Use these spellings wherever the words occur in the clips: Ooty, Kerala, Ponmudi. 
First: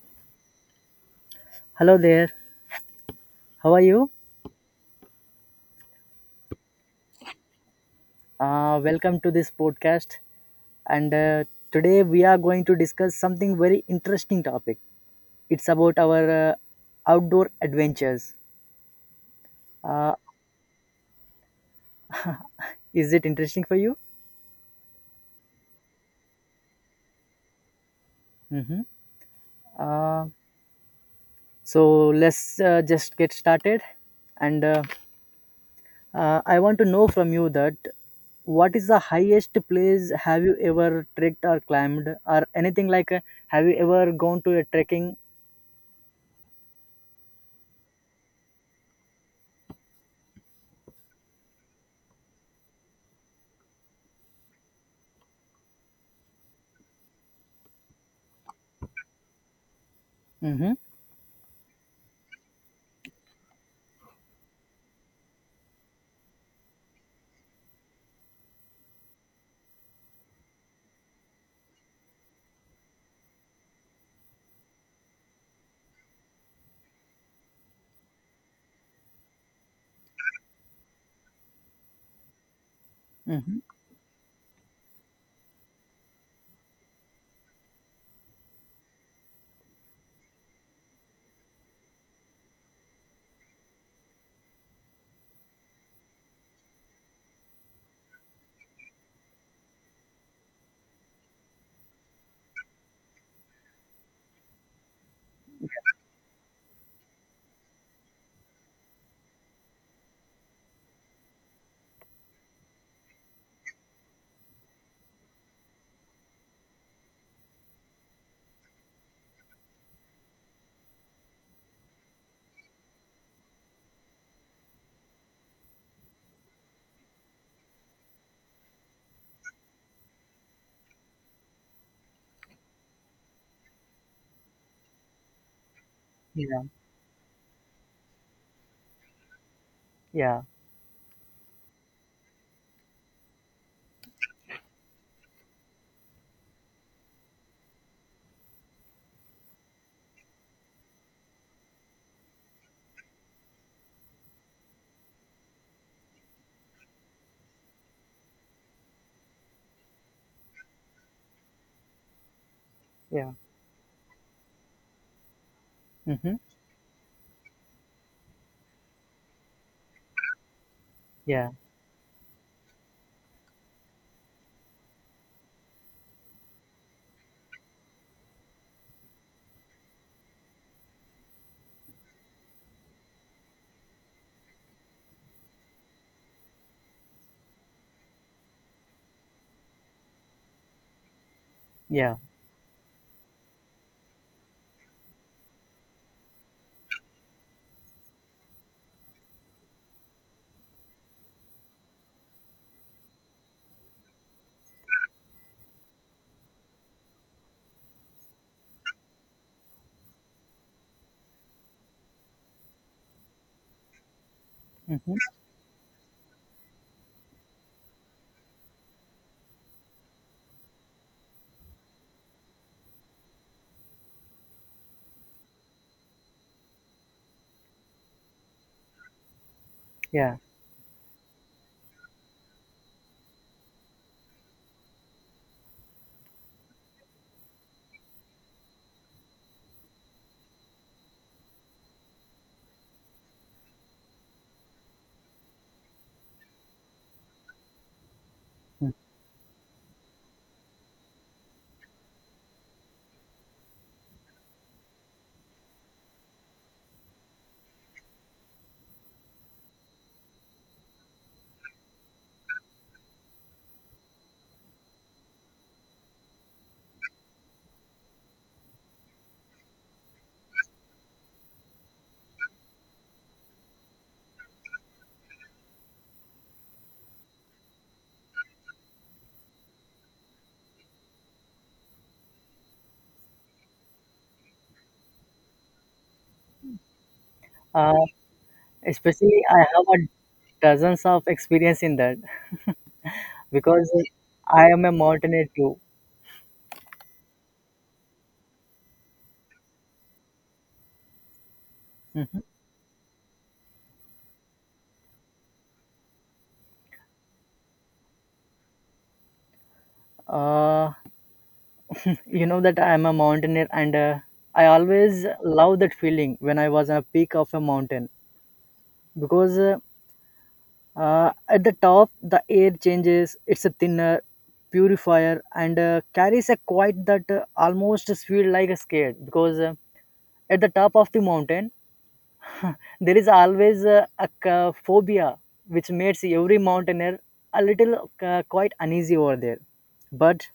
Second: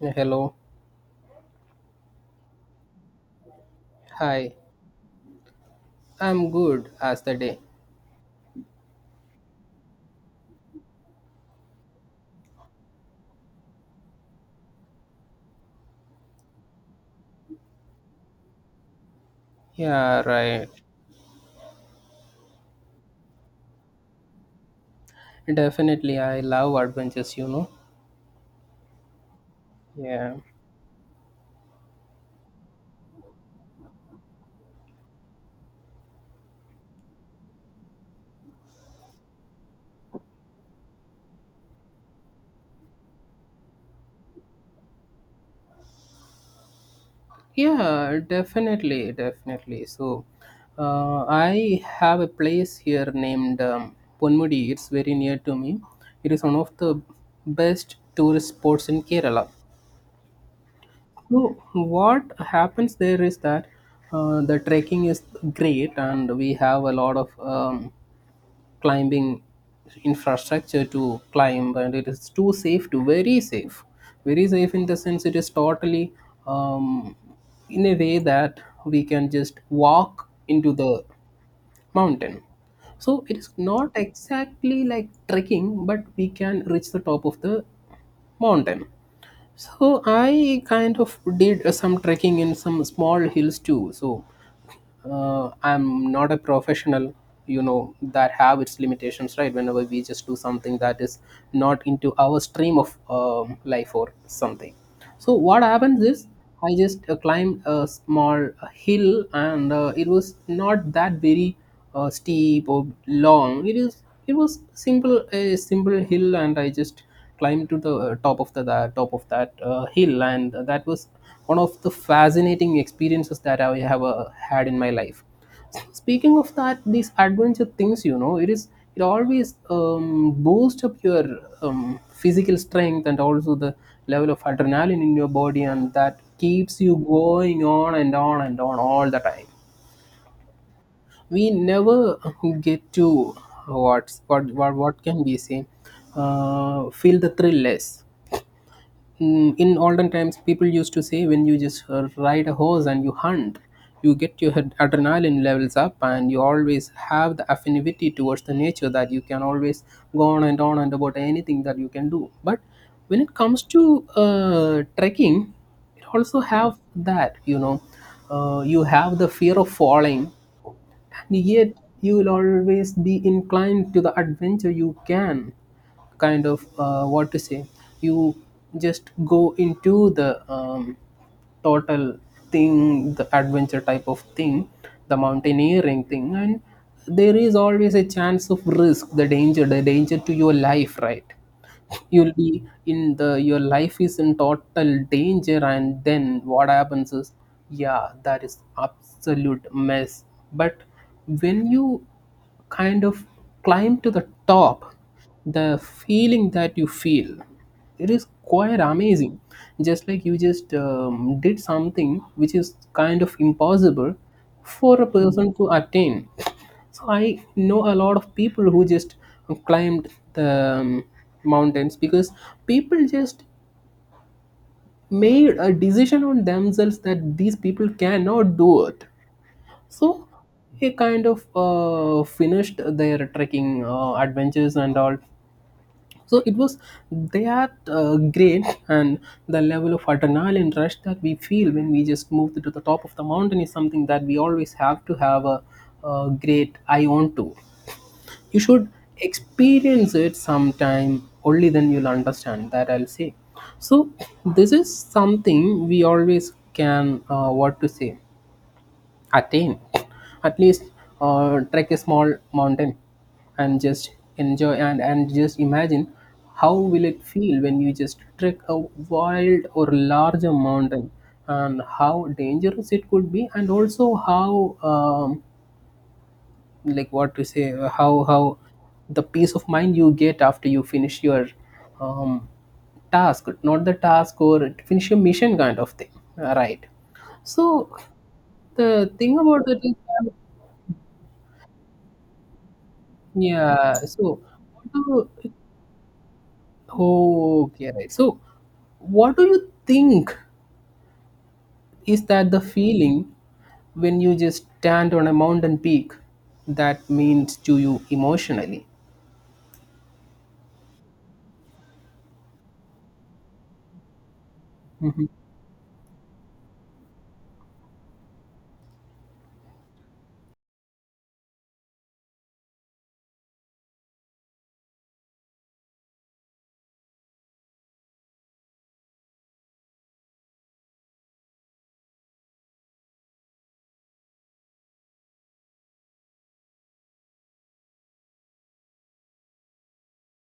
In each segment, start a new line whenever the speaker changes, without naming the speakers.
Yeah, hello.
Hello there. How are you?
Hi. I'm good as the day.
Welcome to this podcast. And today we are going to discuss something very interesting topic. It's about our outdoor adventures. Uh,
Yeah, right.
is it interesting for you?
Definitely, I love adventures.
Mm-hmm. Uh,
Yeah.
so let's just get started. And I want to know from you that what is the highest place have you ever trekked or climbed or anything like? Have you ever gone to a trekking?
Yeah, definitely, definitely. So, I have a place here named Ponmudi. It's very near to me. It is one of the best tourist spots in Kerala.
Mm-hmm.
So, what happens there is that the trekking is great, and we have a lot of climbing infrastructure to climb, and it is too safe to very safe. In the sense, it is totally um, in a way that we can just walk into the mountain, so it is
Mm-hmm.
not exactly like trekking, but we can reach the top of the mountain. So I kind of did some trekking in some small hills too. So I'm not a professional. You know that, have its limitations, right? Whenever we just do something that is not into our stream of life or something, so what happens is, I just climbed a small hill, and it was not that very steep or long. It was simple a simple hill, and I just climbed to the top of that hill, and that was one of the fascinating experiences that I have had in my life. Speaking of that, these adventure things, it always boosts up your physical strength, and also the level of adrenaline in your body, and that
Yeah.
keeps you going on and on and on all the time.
Yeah.
We never get to, what can we say, feel the thrill less. In olden times, people used to say, when you just ride a horse and you hunt, you get your adrenaline levels up, and you always have the affinity towards the nature, that you can always go on and about anything that you can do. But when
Yeah.
it comes to trekking, it
Mm-hmm.
also have that, you have the fear of falling.
Yeah.
Yet you'll always be inclined to the adventure. You can kind of, what to say, you just go into the total thing, the adventure type of thing, the mountaineering thing, and there is always a chance of risk, the danger to your life, right?
Yeah.
You'll be in the, your life is in total danger, and then what happens is, yeah, that is absolute mess. But when you kind of climb to the top, the feeling that you feel, it is quite amazing. Just like you just did something which is kind of impossible for a
Mm-hmm.
person to attain. So I know a lot of people who just climbed the mountains, because people just made a decision on themselves that these people cannot do it. So
Yeah.
they kind of finished their trekking adventures and all. So it was that great. And the level of adrenaline rush that we feel when we just move to the top of the mountain is something that we always have to have a great eye on to. You should
Mm.
experience it sometime, only then you'll understand that, I'll say. So this is something we always can, what to say, attain. At least trek a small mountain and just enjoy, and just imagine how will it feel when you just trek a wild or larger mountain, and how dangerous it could be, and also how like, what to say, how the peace of mind you get after you finish your um, task. Not the task, or finish your mission kind of thing. Right. So
Uh,
the thing
especially, I
about that
have
is
a
that-
dozens of experience in that because
yeah, so
I am a mountaineer too.
oh, okay, right. So what do you think is
Mm-hmm.
that the feeling, when you just stand on a mountain peak, that means to you emotionally?
Uh, you know that I am a mountaineer, and I always love that feeling when I was on a peak of a mountain because at the top the air changes. It's a thinner, purifier, and carries a quiet that almost feels like a scared because at the top of the mountain there is always a, a phobia which makes every mountaineer a little quite uneasy over there. But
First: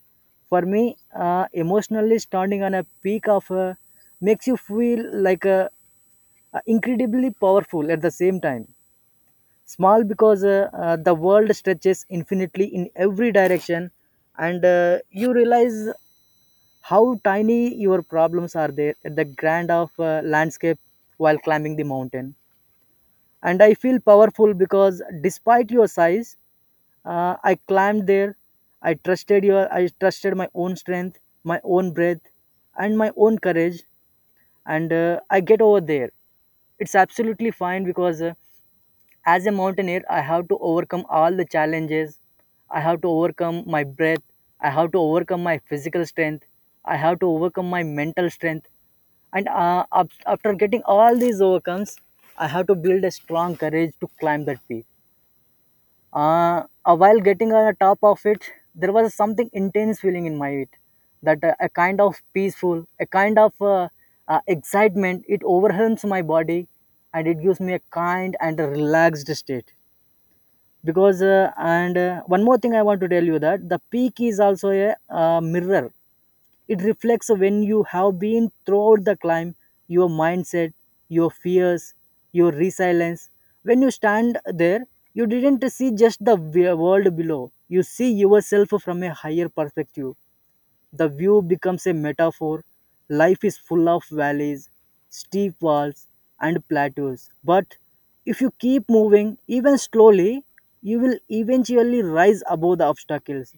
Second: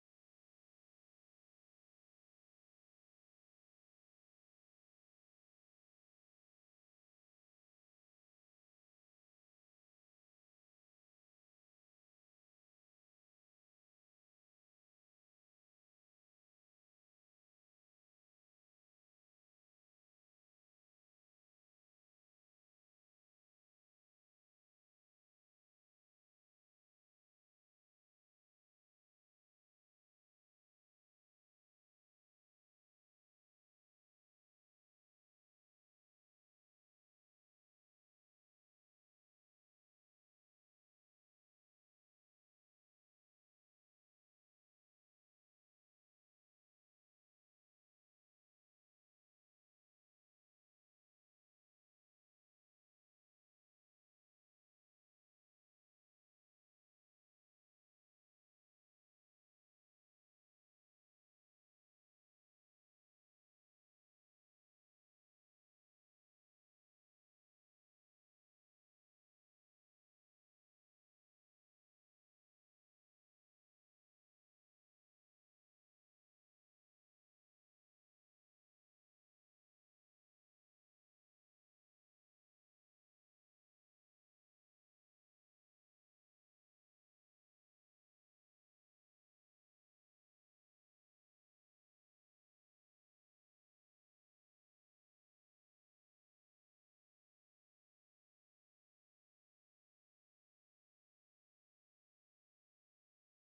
for me, emotionally standing on a peak of a, makes you feel like a, incredibly powerful at the same time. Small because the world stretches infinitely in every direction, and you realize how tiny your problems are there at the grand of landscape while climbing the mountain, and I feel powerful because despite your size, I climbed there. I trusted my own strength, my own breath, and my own courage, and I get over there. It's absolutely fine because as a mountaineer, I have to overcome all the challenges. I have to overcome my breath. I have to overcome my physical strength. I have to overcome my mental strength. And after getting all these overcomes, I have to build a strong courage to climb that peak. While getting on the top of it, there was something intense feeling in my it that a kind of peaceful, a kind of excitement. It overwhelms my body, and it gives me a kind and a relaxed state because and one more thing I want to tell you that the peak is also a mirror. It reflects when you have been throughout the climb, your mindset, your fears, your resilience. When you stand there, you didn't see just the world below, you see yourself from a higher perspective. The view becomes a metaphor. Life is full of valleys, steep walls, and plateaus. But if you keep moving, even slowly, you will eventually rise above the obstacles.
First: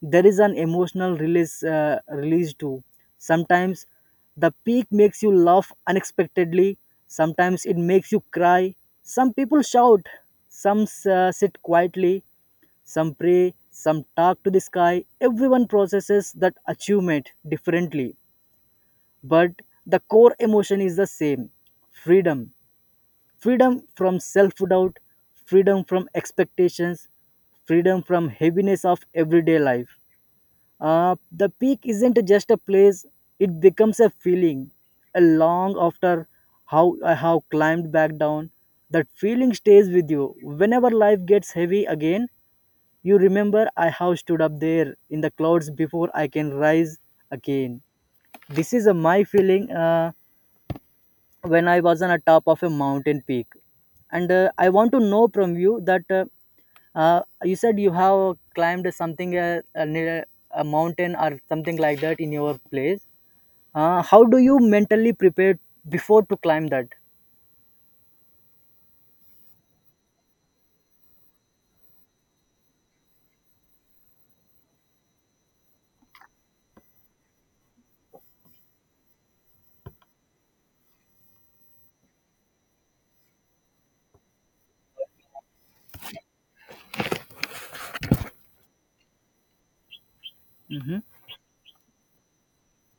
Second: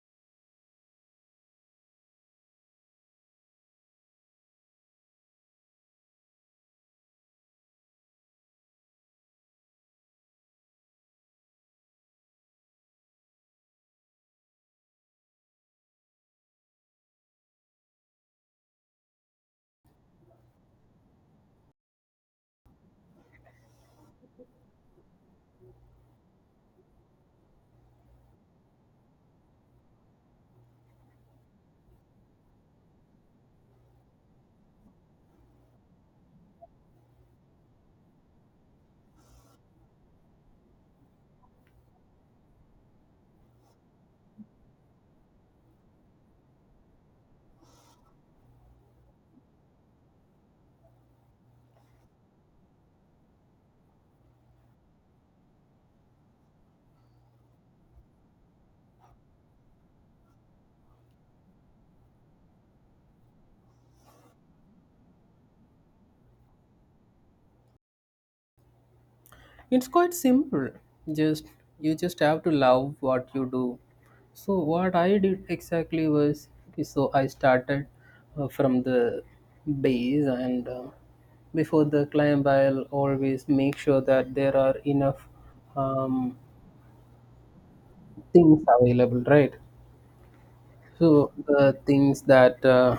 There is an emotional release, release too. Sometimes the peak makes you laugh unexpectedly, sometimes it makes you cry. Some people shout, some sit quietly, some pray, some talk to the sky. Everyone processes that achievement differently, but the core emotion is the same: freedom. Freedom from self doubt, freedom from expectations, freedom from heaviness of everyday life. The peak isn't just a place, it becomes a feeling. A long after how I have climbed back down, that feeling stays with you. Whenever life gets heavy again, you remember I have stood up there in the clouds before I can rise again. This is my feeling when I was on a top of a mountain peak. And I want to know from you that you said you have climbed something near a mountain or something like that in your place. How do you mentally prepare before to climb that?
It's quite simple. Just, you just have to love what you do. So what I did exactly was, okay, so I started from the base, and before the climb, I'll always make sure that there are enough um, things available, right?
Mm-hmm.
So the things that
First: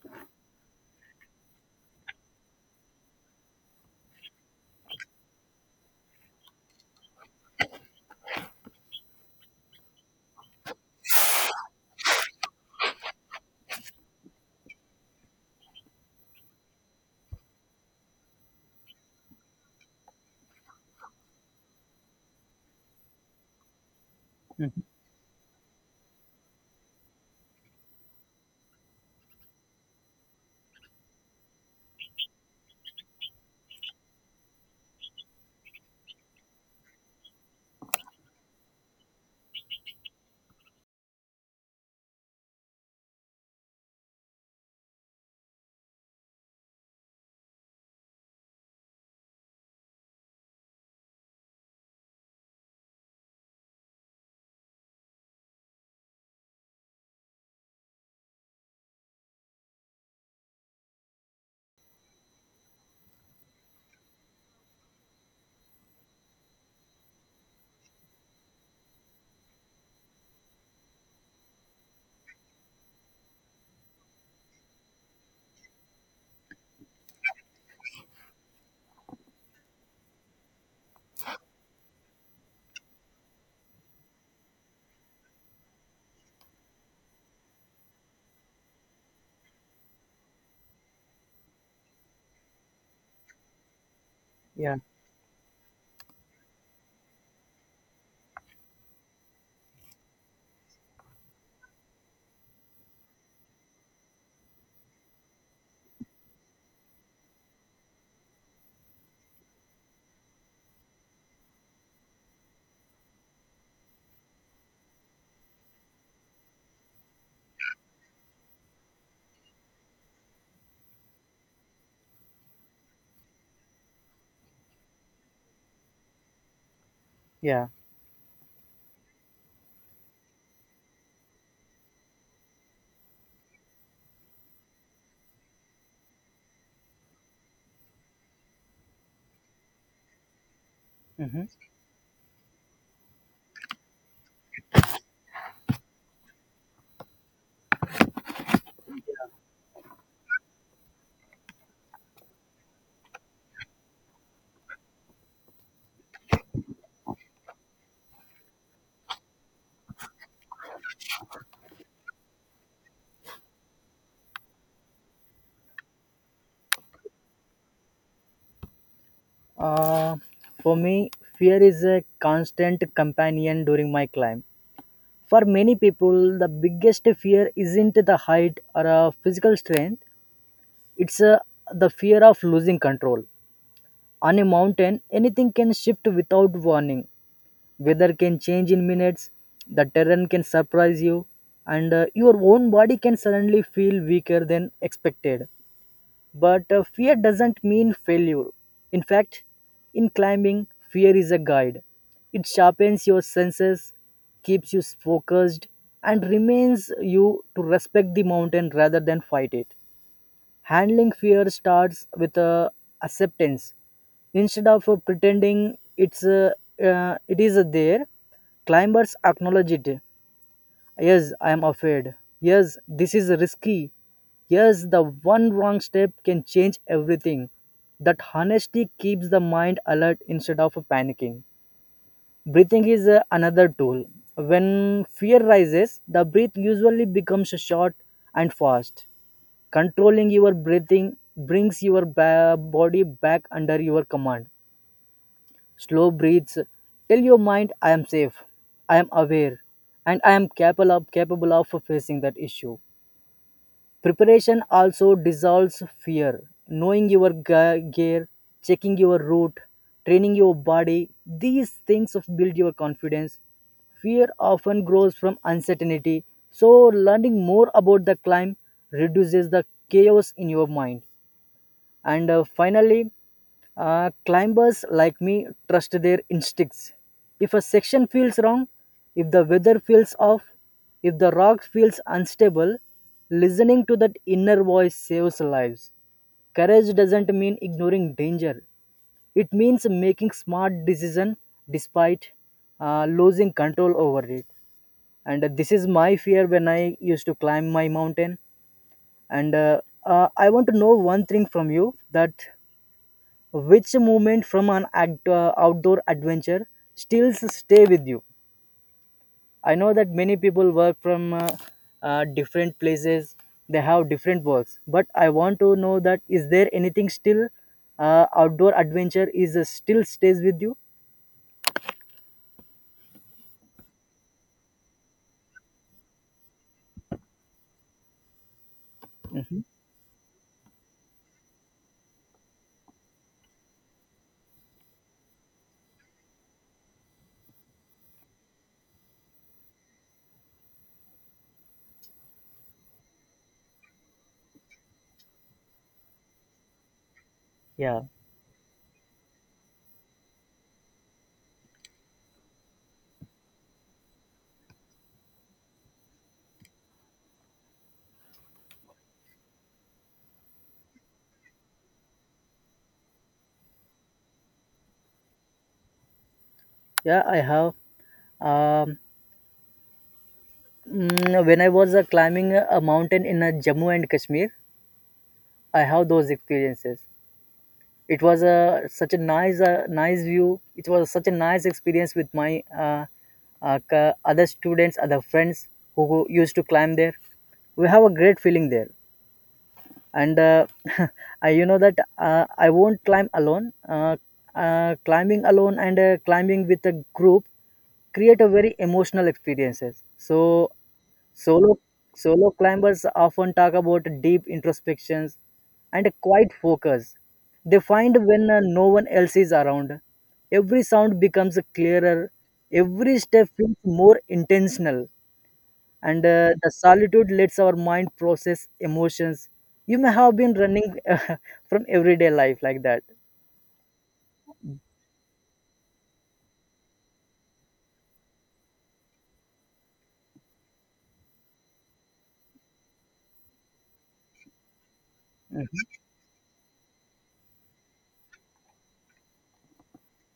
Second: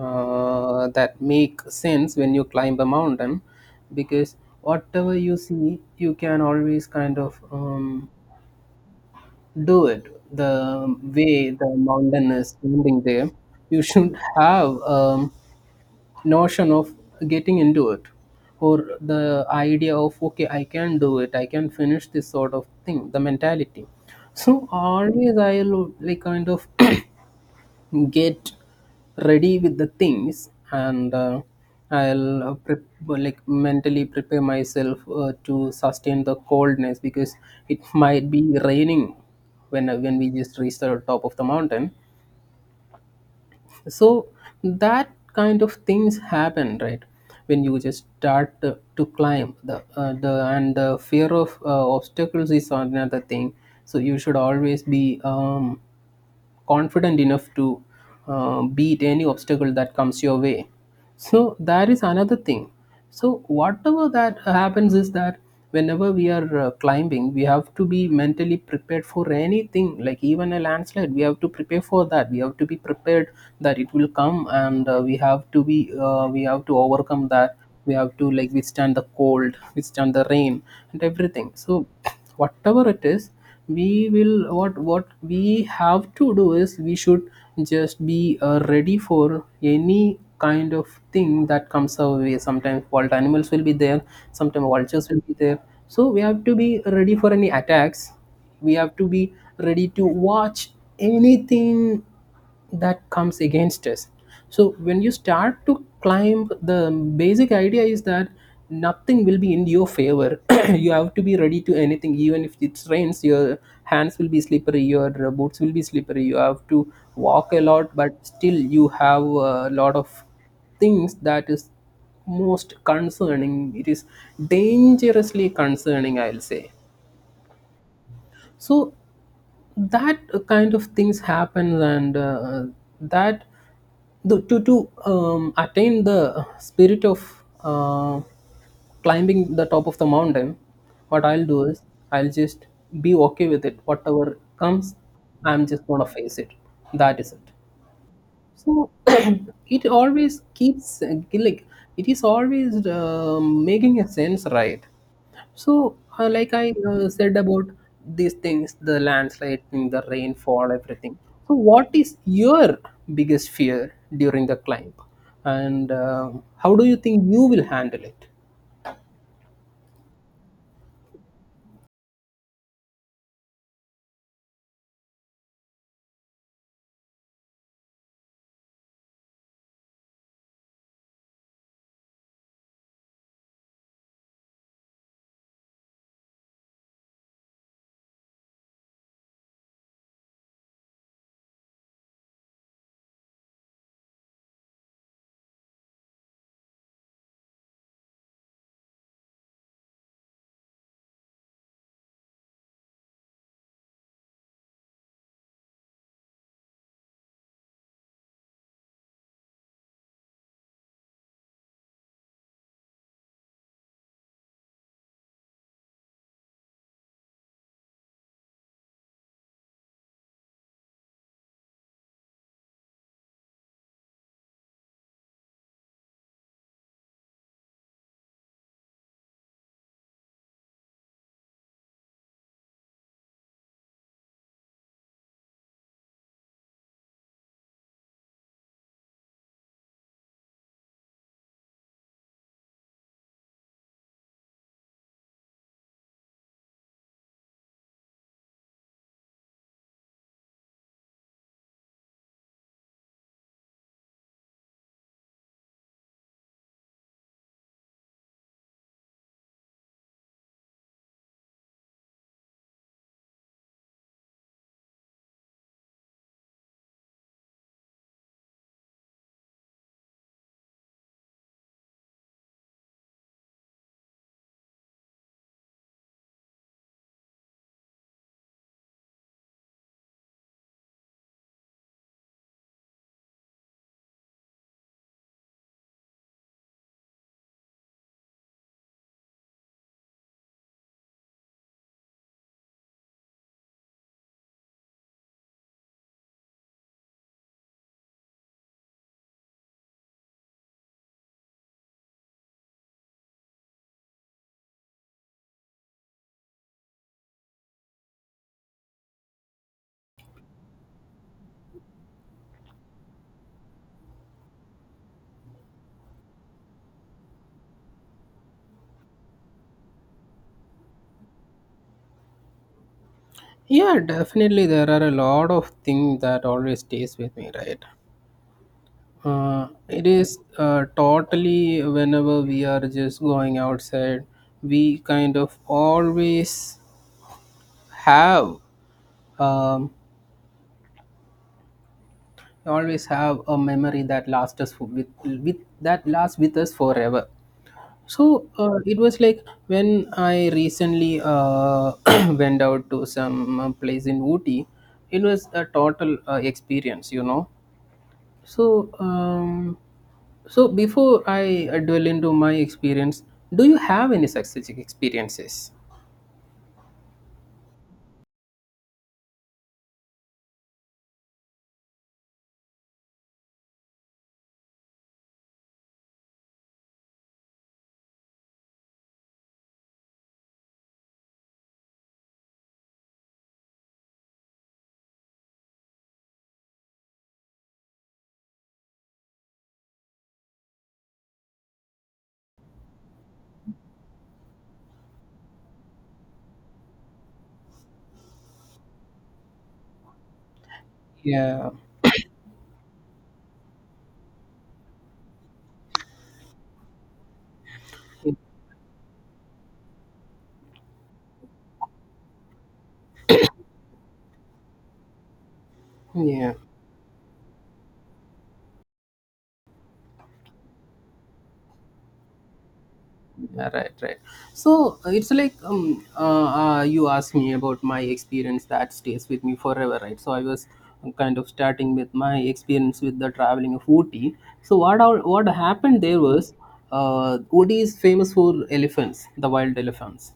that make sense when you climb a mountain, because whatever you see, you can always kind of do it. The way the mountain is standing there, you should have a notion of getting into it, or the idea of, okay, I can do it, I can finish this sort of thing, the mentality. So always I'll like kind of get ready with the things, and I'll like, mentally prepare myself to sustain the coldness, because it might be raining when, when we just reach the top of the mountain. So that kind of things happen, right? When you just start to climb the, and the fear of obstacles is another thing. So you should always be confident enough to beat any obstacle that comes your way. So that is another thing. So whatever that happens is that, whenever we are climbing, we have to be mentally prepared for anything, like even a landslide, we have to prepare for that, we have to be prepared that it will come, and we have to be, we have to overcome that, we have to like withstand the cold, withstand the rain, and everything. So whatever it is, we will, what we have to do is, we should just be ready for any kind of thing that comes our way. Sometimes wild animals will be there, sometimes
Yeah.
vultures will be there. So we have to be ready for any attacks, we have to be ready to watch anything that comes against us. So when you start to climb, the basic idea is that nothing will be in your favor. You have to be ready to anything, even if it rains, your hands will be slippery, your boots will be slippery, you have to walk a lot, but still you have a lot of things that is most concerning, it is dangerously concerning, I'll say.
Yeah.
So that kind of things happen, and that, to attain the spirit of climbing the top of the mountain, what
Mm-hmm.
I'll do is, I'll just be okay with it, whatever comes, I'm just gonna face it, that is it. So it always keeps, like, it is always making a sense, right? So, like, I said about these things, the landslide, the rainfall, everything. So, what is your biggest fear during the climb, and how do you think you will handle it?
Uh, for me, fear is a constant companion during my climb. For many people, the biggest fear isn't the height or physical strength, it's the fear of losing control. On a mountain, anything can shift without warning. Weather can change in minutes, the terrain can surprise you, and your own body can suddenly feel weaker than expected. But fear doesn't mean failure. In fact, in climbing, fear is a guide. It sharpens your senses, keeps you focused, and reminds you to respect the mountain rather than fight it. Handling fear starts with acceptance. Instead of pretending it is there, climbers acknowledge it. Yes, I am afraid. Yes, this is risky. Yes, the one wrong step can change everything. That honesty keeps the mind alert instead of panicking. Breathing is another tool. When fear rises, the breath usually becomes short and fast. Controlling your breathing brings your body back under your command. Slow breaths tell your mind I am safe, I am aware, and I am capable of facing that issue. Preparation also dissolves fear. Knowing your gear, checking your route, training your body, these things of build your confidence. Fear often grows from uncertainty, so learning more about the climb reduces the chaos in your mind. And finally, climbers like me trust their instincts. If a section feels wrong, if the weather feels off, if the rock feels unstable, listening to that inner voice saves lives. Courage doesn't mean ignoring danger. It means making smart decision despite losing control over it. And this is my fear when I used to climb my mountain. And I want to know one thing from you that which moment from an outdoor adventure still stay with you? I know that many people work from different places, they have different works, but I want to know that is there anything still outdoor adventure is still stays with you?
Yeah, definitely there are a lot of things that always stays with me, right?
Mhm.
It is totally, whenever we are just going outside, we kind of always have um, we always have a memory that lasts us with that lasts with us forever.
Yeah,
So it was like, when I recently went out to some place in Ooty, it was a total experience you know so um, so before I dwell into my experience, do you have any such experiences?
yeah, I have. Um, mm, when I was climbing a mountain in Jammu and Kashmir, I have those experiences. It was a such a nice nice view. It was such a nice experience with my other students, other friends who used to climb there. We have a great feeling there, and I, you know that I won't climb alone. Climbing alone and climbing with a group create a very emotional experiences. So
Yeah.
solo solo climbers often talk about deep introspections and a quiet focus. They find when no one else is around, every sound becomes clearer, every step feels more intentional, and
Yeah.
the solitude lets our mind process emotions you may have been running from everyday life like that.
Yeah, right, right. So it's like, you asked me about my experience that stays with me forever, right? So I was kind of starting with my experience with the traveling of Ooty. So what happened there was, Ooty is famous for elephants, the wild elephants.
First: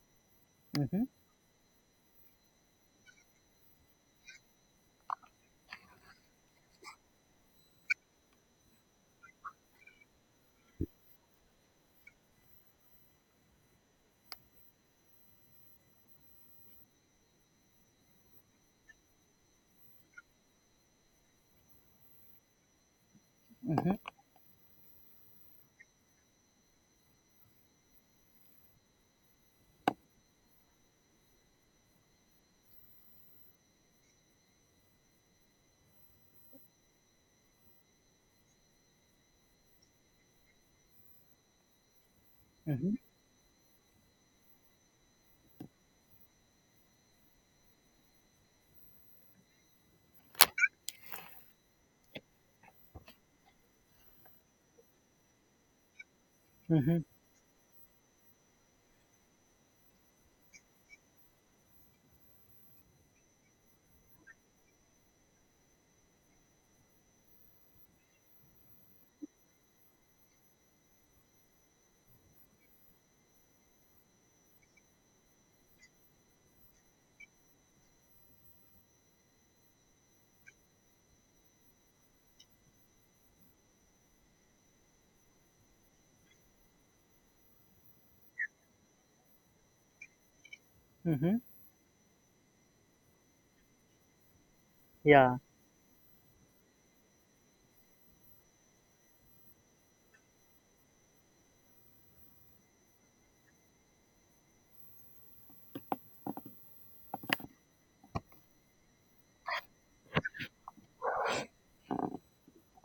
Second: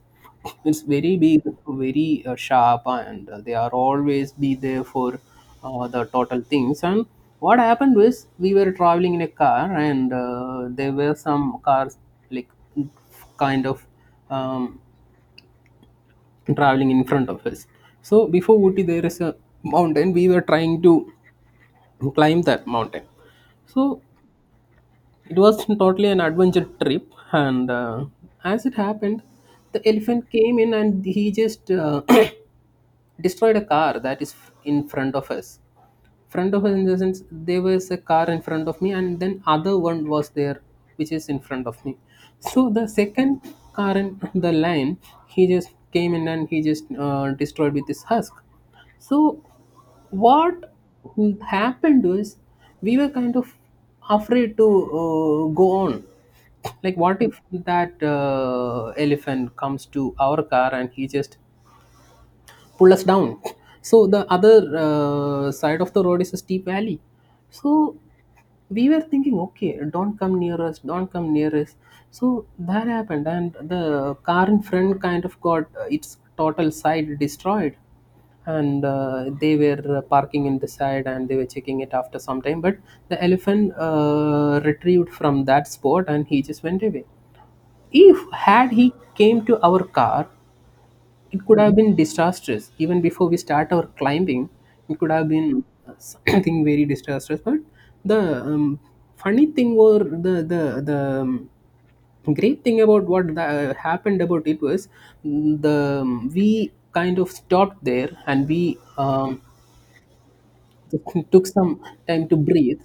It's
Mm-hmm.
very big, very sharp, and they are always be there for the total things. And what happened was, we were traveling in a car, and there were some cars like kind of um, traveling in front of us. So before Ooty, there is a mountain. We were trying to climb that mountain. So it was totally an adventure trip. And as it happened, the elephant came in and he just destroyed a car that is in front of us. Front of us in the sense, there was a car in front of me, and then other one was there which is in front of me. So the
Mm-hmm.
second car in the line, he just came in and he just destroyed with his husk. So what happened was, we were kind of afraid to go on, like,
Mm-hmm.
what if that elephant comes to our car and he just pull us down. So the other side of the road is a steep valley. So we were thinking, okay, don't come near us, don't come near us. So that happened, and the car in front kind of got its total side destroyed, and they were parking in the side and they were checking it after some time. But the elephant retrieved from that spot and he just went away. If had he came to our car,
Mm-hmm.
it could have been disastrous even before we start our climbing. It could have
Yeah.
been uh, something very disastrous. But the um, funny thing or the great thing about what happened about it was, mm, the we kind of stopped there and we um, took some time to breathe,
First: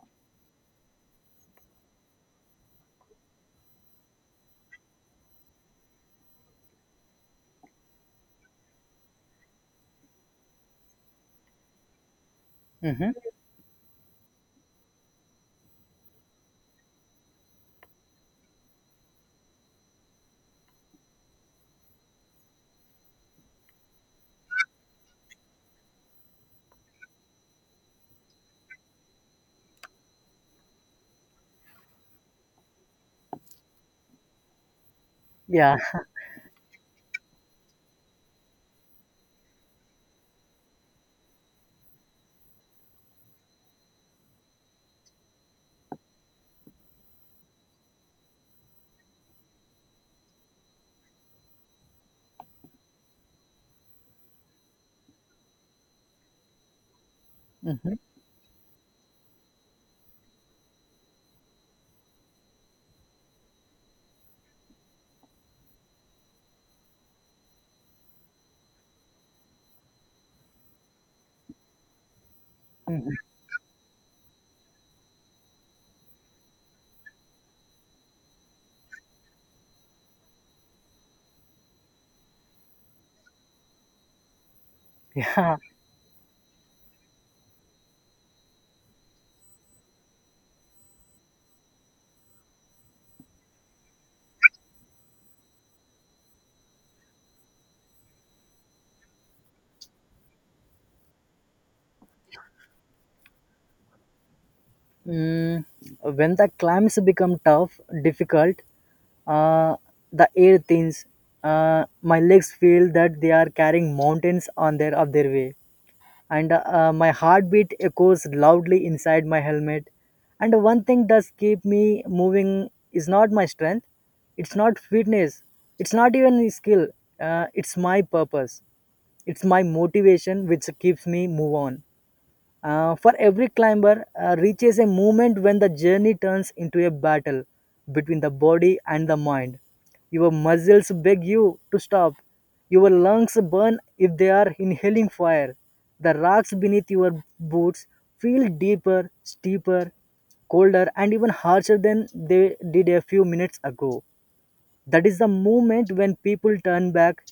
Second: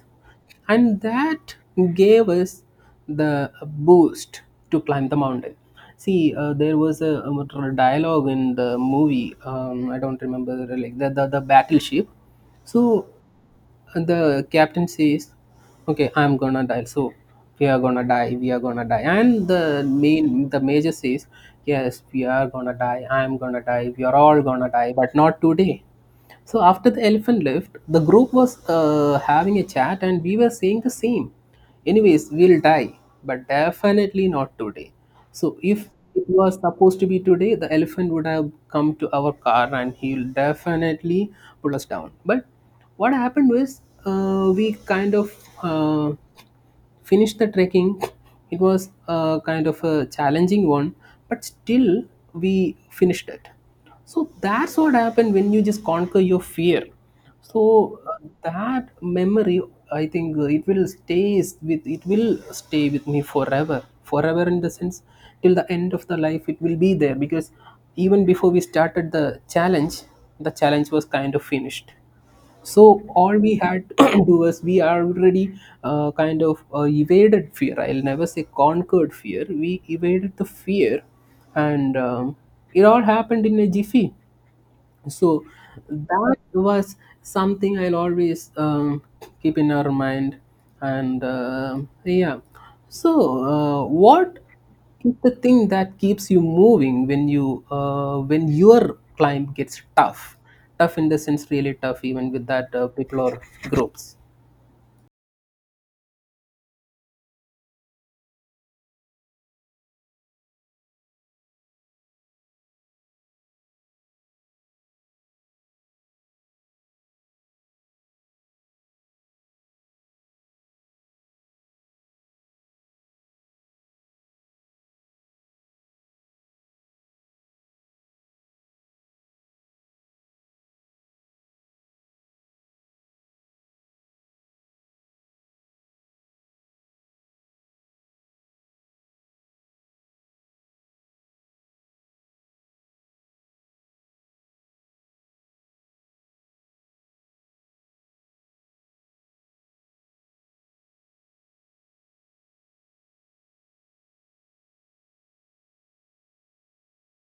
and that gave us the boost to climb the mountain. See, there was a, dialogue in the movie. I don't remember like the battleship. So
Mm-hmm.
the captain says, "Okay, I'm gonna die. So we are gonna die. We are gonna die." And the major says, "Yes, we are gonna die. I'm gonna die. We are all gonna die, but not today." So after the elephant left, the group was having a chat and we were saying the same. Anyways, we'll die, but definitely not today. So
Yeah.
if it was supposed to be today, the elephant would have come to our car and he'll definitely put us down. But what happened was, we kind of uh, finished the trekking. It was a kind of a challenging one, but still we finished it. So that's what happened when you just conquer your fear.
Mm-hmm.
So that memory, I think it will stay with me forever. Forever in the sense till the end of the life it will be there, because even before we started the challenge was kind of finished. So
Mm-hmm.
all we had to do is we are already kind of evaded fear. I'll never say conquered fear. We evaded the fear, and it all happened in a jiffy. So
Yeah.
that was something I'll always keep in our mind, and yeah. So what is the thing that keeps you moving when you when your climb gets tough? Tough in the sense really tough, even with that people or groups.
Mm, when the climbs become tough, difficult, uh, the air thins. My legs feel that they are carrying mountains on their of their way, and my heartbeat echoes loudly inside my helmet. And one thing does keep me moving is not my strength, it's not fitness, it's not even skill. It's my purpose. It's my motivation which keeps me move on. For every climber, reaches a moment when the journey turns into a battle between the body and the mind. Your muscles beg you to stop. Your lungs burn if they are inhaling fire. The rocks beneath your boots feel deeper, steeper, colder, and even harsher than they did a few minutes ago. That is the moment when people turn back,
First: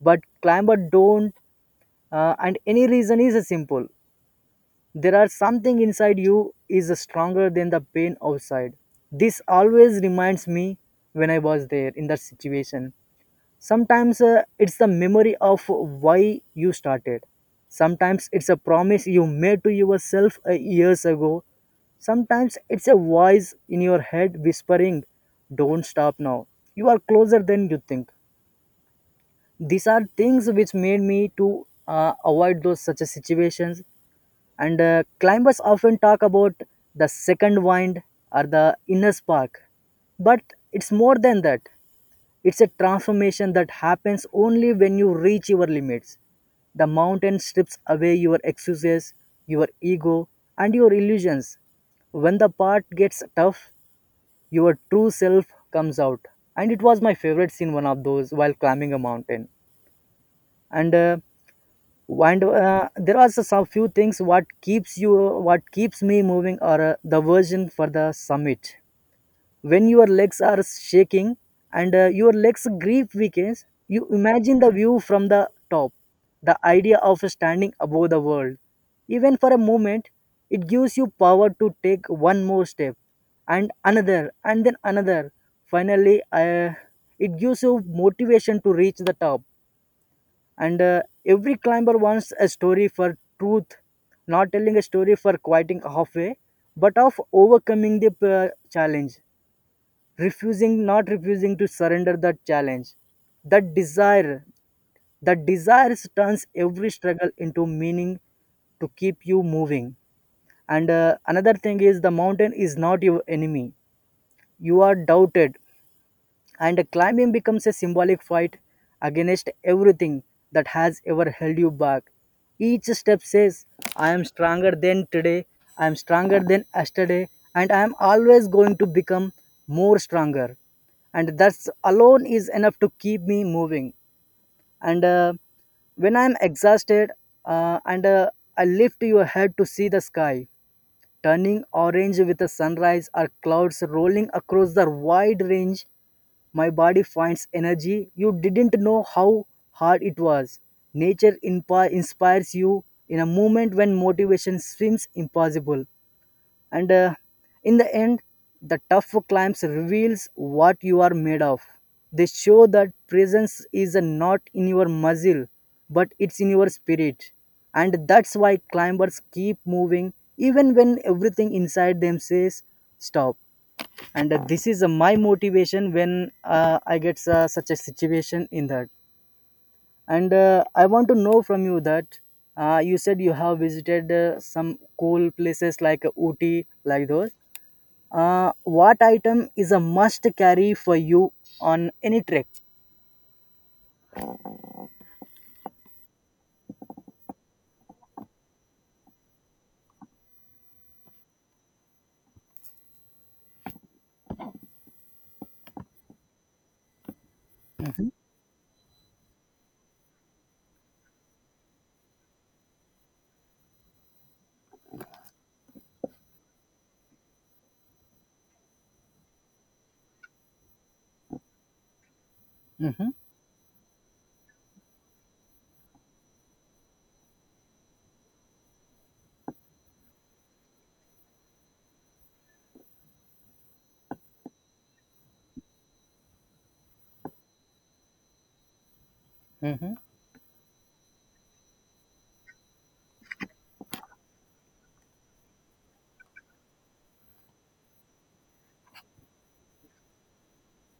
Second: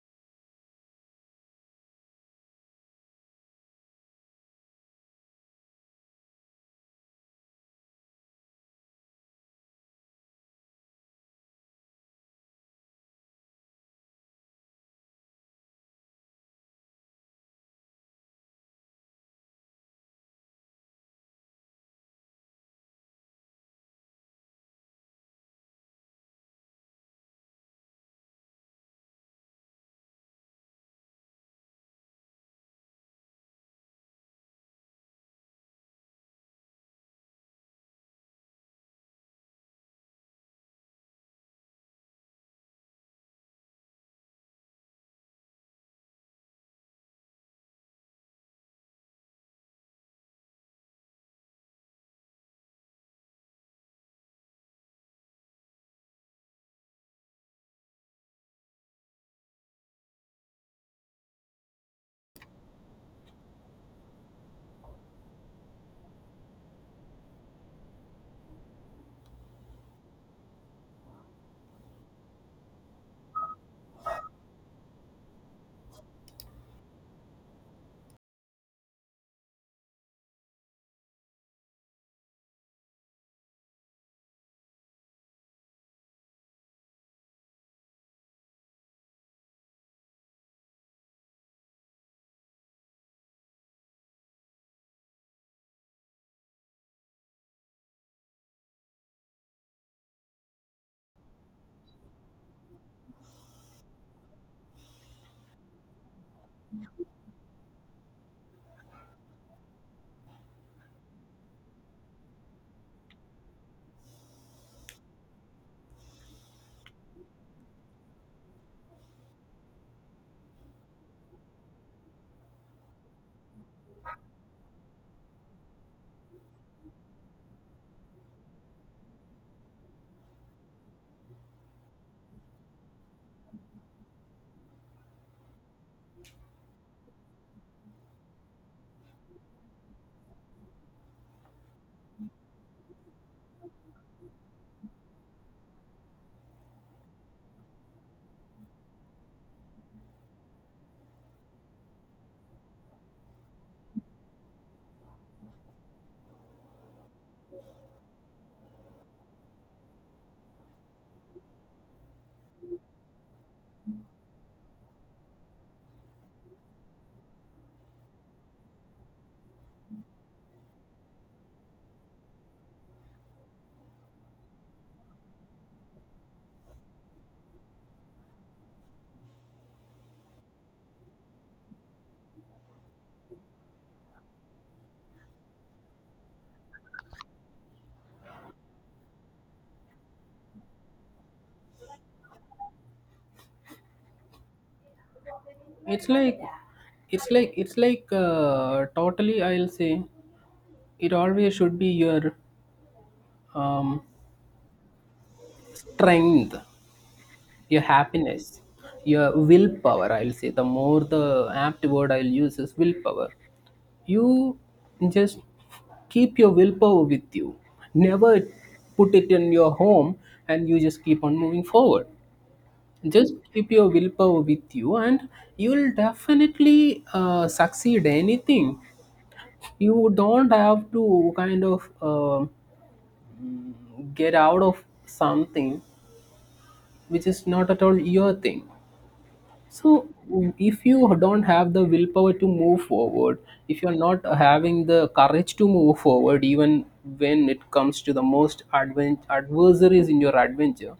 but climber don't, and any reason is simple: there are something inside you is stronger than the pain outside. This always reminds me when I was there in that situation. Sometimes it's the memory of why you started. Sometimes it's a promise you made to yourself years ago. Sometimes it's a voice in your head whispering, Don't stop now. You are closer than you think. These are things which made me to avoid those such a situations, and climbers often talk about the second wind or the inner spark. But it's more than that. It's a transformation that happens only when you reach your limits. The mountain strips away your excuses, your ego, and your illusions. When the part gets tough, your true self comes out. And it was my favorite scene, one of those, while climbing a mountain. And uh, and there are some few things what keeps you what keeps me moving or the version for the summit when your legs are shaking and your legs grip weakens. You imagine the view from the top, the idea of standing above the world even for a moment. It gives you power to take one more step and another and then another. Finally, it gives you motivation to reach the top. And every climber wants a story for truth, not telling a story for quieting halfway but of overcoming the challenge, refusing not refusing to surrender that challenge. That desire that desire turns every struggle into meaning to keep you moving. And another thing is the mountain is not your enemy, you are doubted. And climbing becomes a symbolic fight against everything that has ever held you back. Each step says, I am stronger than today, I am stronger than yesterday, and I am always going to become more stronger. And that alone is enough to keep me moving. And when I am exhausted and I lift your head to see the sky, turning orange with the sunrise or clouds rolling across the wide range, my body finds energy. You didn't know how hard it was. Nature inspires you in a moment when motivation seems impossible. And in the end, the tough climbs reveals what you are made of. They show that presence is not in your muscle, but it's in your spirit. And that's why climbers keep moving even when everything inside them says stop. And this is my motivation when I get such a situation in that. And I want to know from you that you said you have visited some cool places like Ooty, like those. What item is a must carry for you on any trek?
it's like it's like totally, I'll say it always should be your um, strength, your happiness, your willpower. I'll say the more the apt word I'll use is willpower. You just keep your willpower with you. Never put it in your home and you just keep on moving forward.
Mm-hmm.
Just keep your willpower with you and you'll definitely succeed anything. You don't have to kind of get out of something which is not at all your thing.
Mm-hmm.
So, if you don't have the willpower to move forward, if you're not having the courage to move forward, even when it comes to the most advent adversaries in your adventure,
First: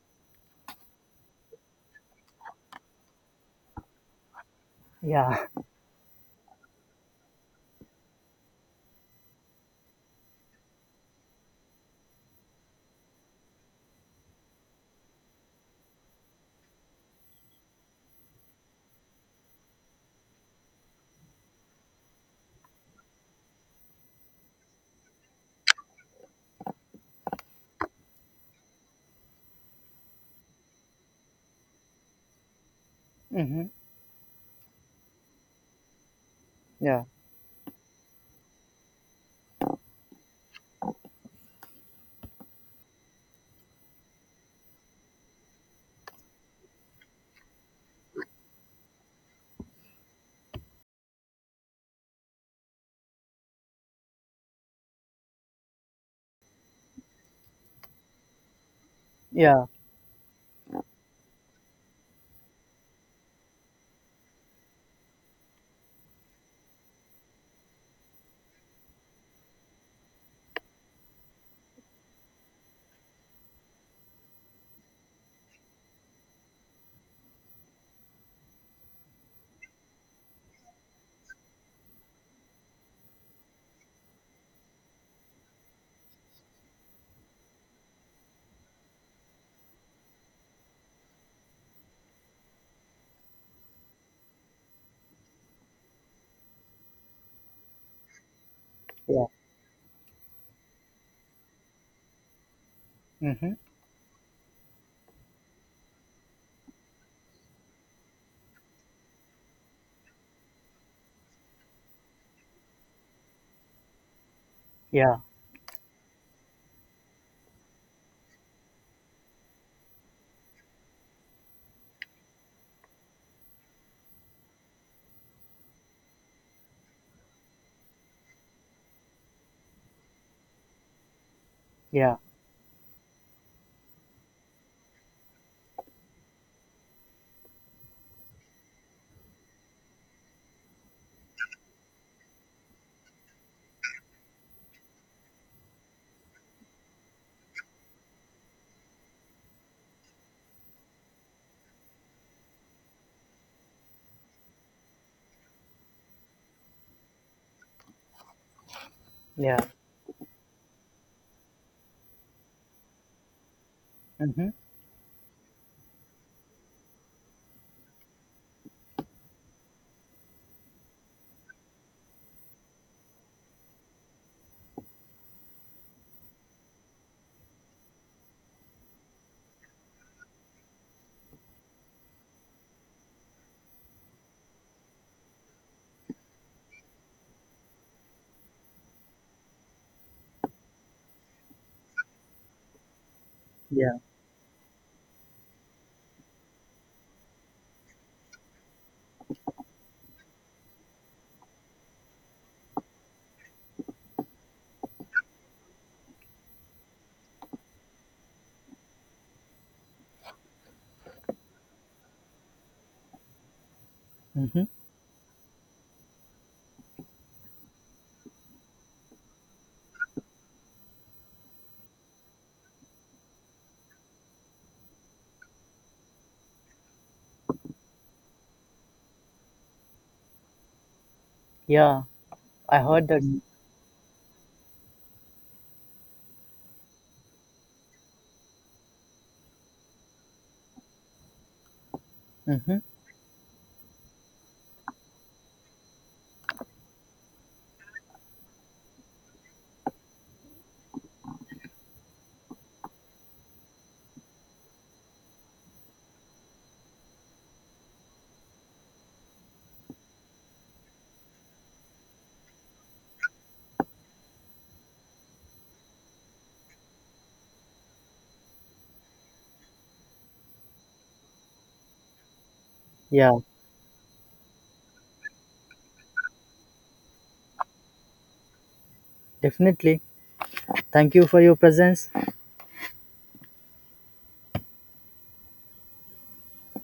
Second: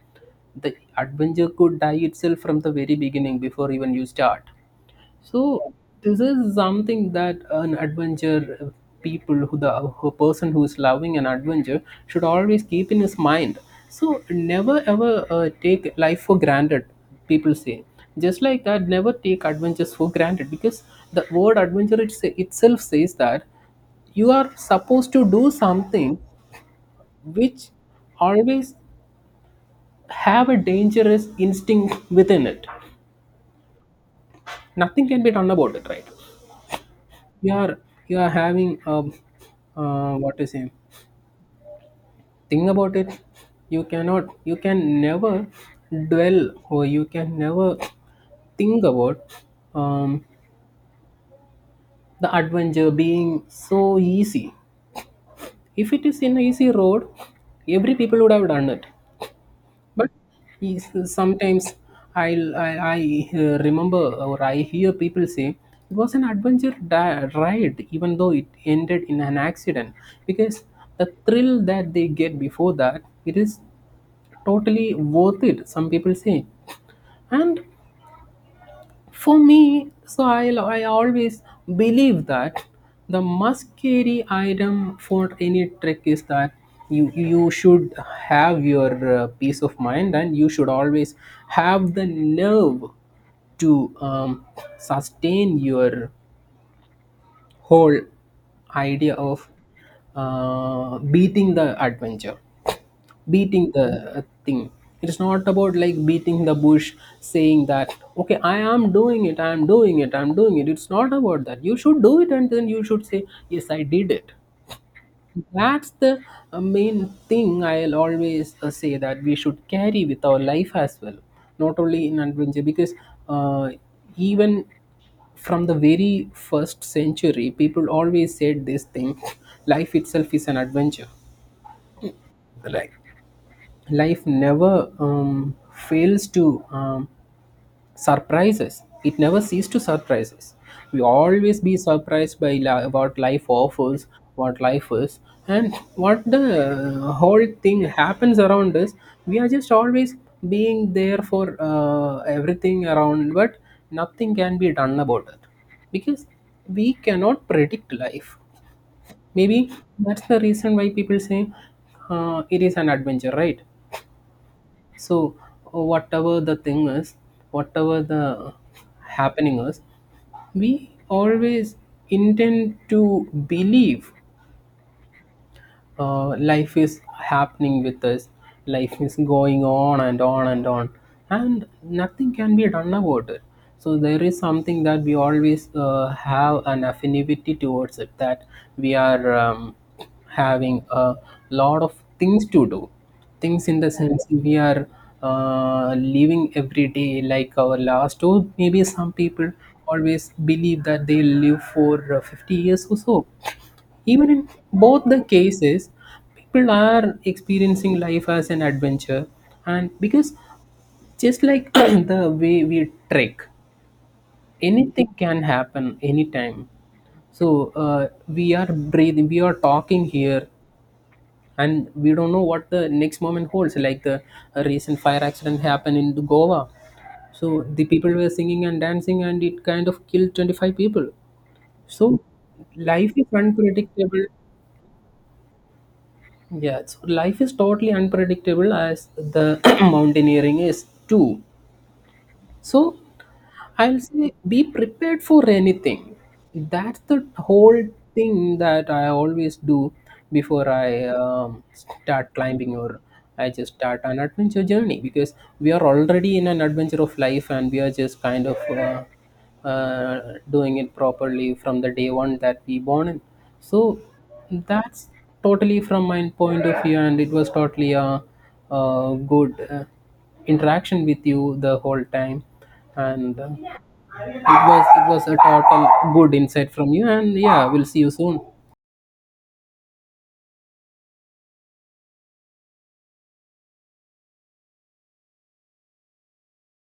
the adventure could die itself from the very beginning, before even you start.
Yeah.
So this is something that an adventure, people who the who person who is loving an adventure should always keep in his mind. So never ever take life for granted. People say just like that. Never take adventures for granted, because the word adventure, itself says that you are supposed to do something which always have a dangerous instinct within it.
Mm-hmm.
Nothing can be done about it, right?
Yeah.
You are, having what to say, think about it. You can never dwell, or you can never think about um, the adventure being so easy. If it is an easy road, every people would have done it.
Yeah.
But sometimes I'll, I I remember, or I hear people say it was an adventure ride, even though it ended in an accident, because the thrill that they get before that, it is totally worth it, some people say. And for me, so I always believe that the must carry item for any trek is that you should have your peace of mind, and you should always have the nerve to sustain your whole idea
Yeah.
of beating the adventure,
Mm-hmm.
beating the thing. It is not about like beating the bush, saying that, okay, I am doing it, I am doing it, I'm doing it. It's not about that. You should do it and then you should say, yes, I did it.
Yeah.
That's the main thing I'll always say that we should carry with our life as well, not only in adventure, because uh, even from the very first century, people always said this thing. Life itself is an adventure.
Yeah.
Like life never fails to surprise us. It never ceases to surprise us. We always be surprised by what life offers, what life is, and what the whole thing happens around us. We are just always being there for everything around, but nothing can be done about it, because we cannot predict life.
Yeah.
Maybe that's the reason why people say it is an adventure, right?
Mm-hmm.
So, whatever the thing is, whatever the happening is, we always intend to believe life is happening with us. Life is going on and on and on, and nothing can be done about it. So there is something that we always have an affinity towards it, that we are having a lot of things to do. Things in the
Yeah.
sense, we are living every day like our last, or maybe some people always believe that they live for 50 years or so. Even in both the cases, people are experiencing life as an adventure, and because just like the way we trek,
Mm-hmm.
anything can happen anytime. So we are breathing, we are talking here, and we don't know what the next moment holds. Like the recent fire accident happened in Goa, so the people were singing and dancing, and it kind of killed 25 people.
Yeah.
So
I heard
life
that.
is unpredictable. Yeah, so life is totally unpredictable, as the mountaineering is too.
Mm-hmm.
So I'll say be prepared for anything. That's the whole thing that I always do before I start climbing, or I just start an adventure journey, because we are already in an adventure of life and we are just kind of doing it properly from the day one that we born in. So that's totally from my point of view, and it was totally a good interaction with you the whole time,
Yeah.
and it was a total good insight from you, and yeah, we'll see you soon.
Definitely. Thank you for your presence.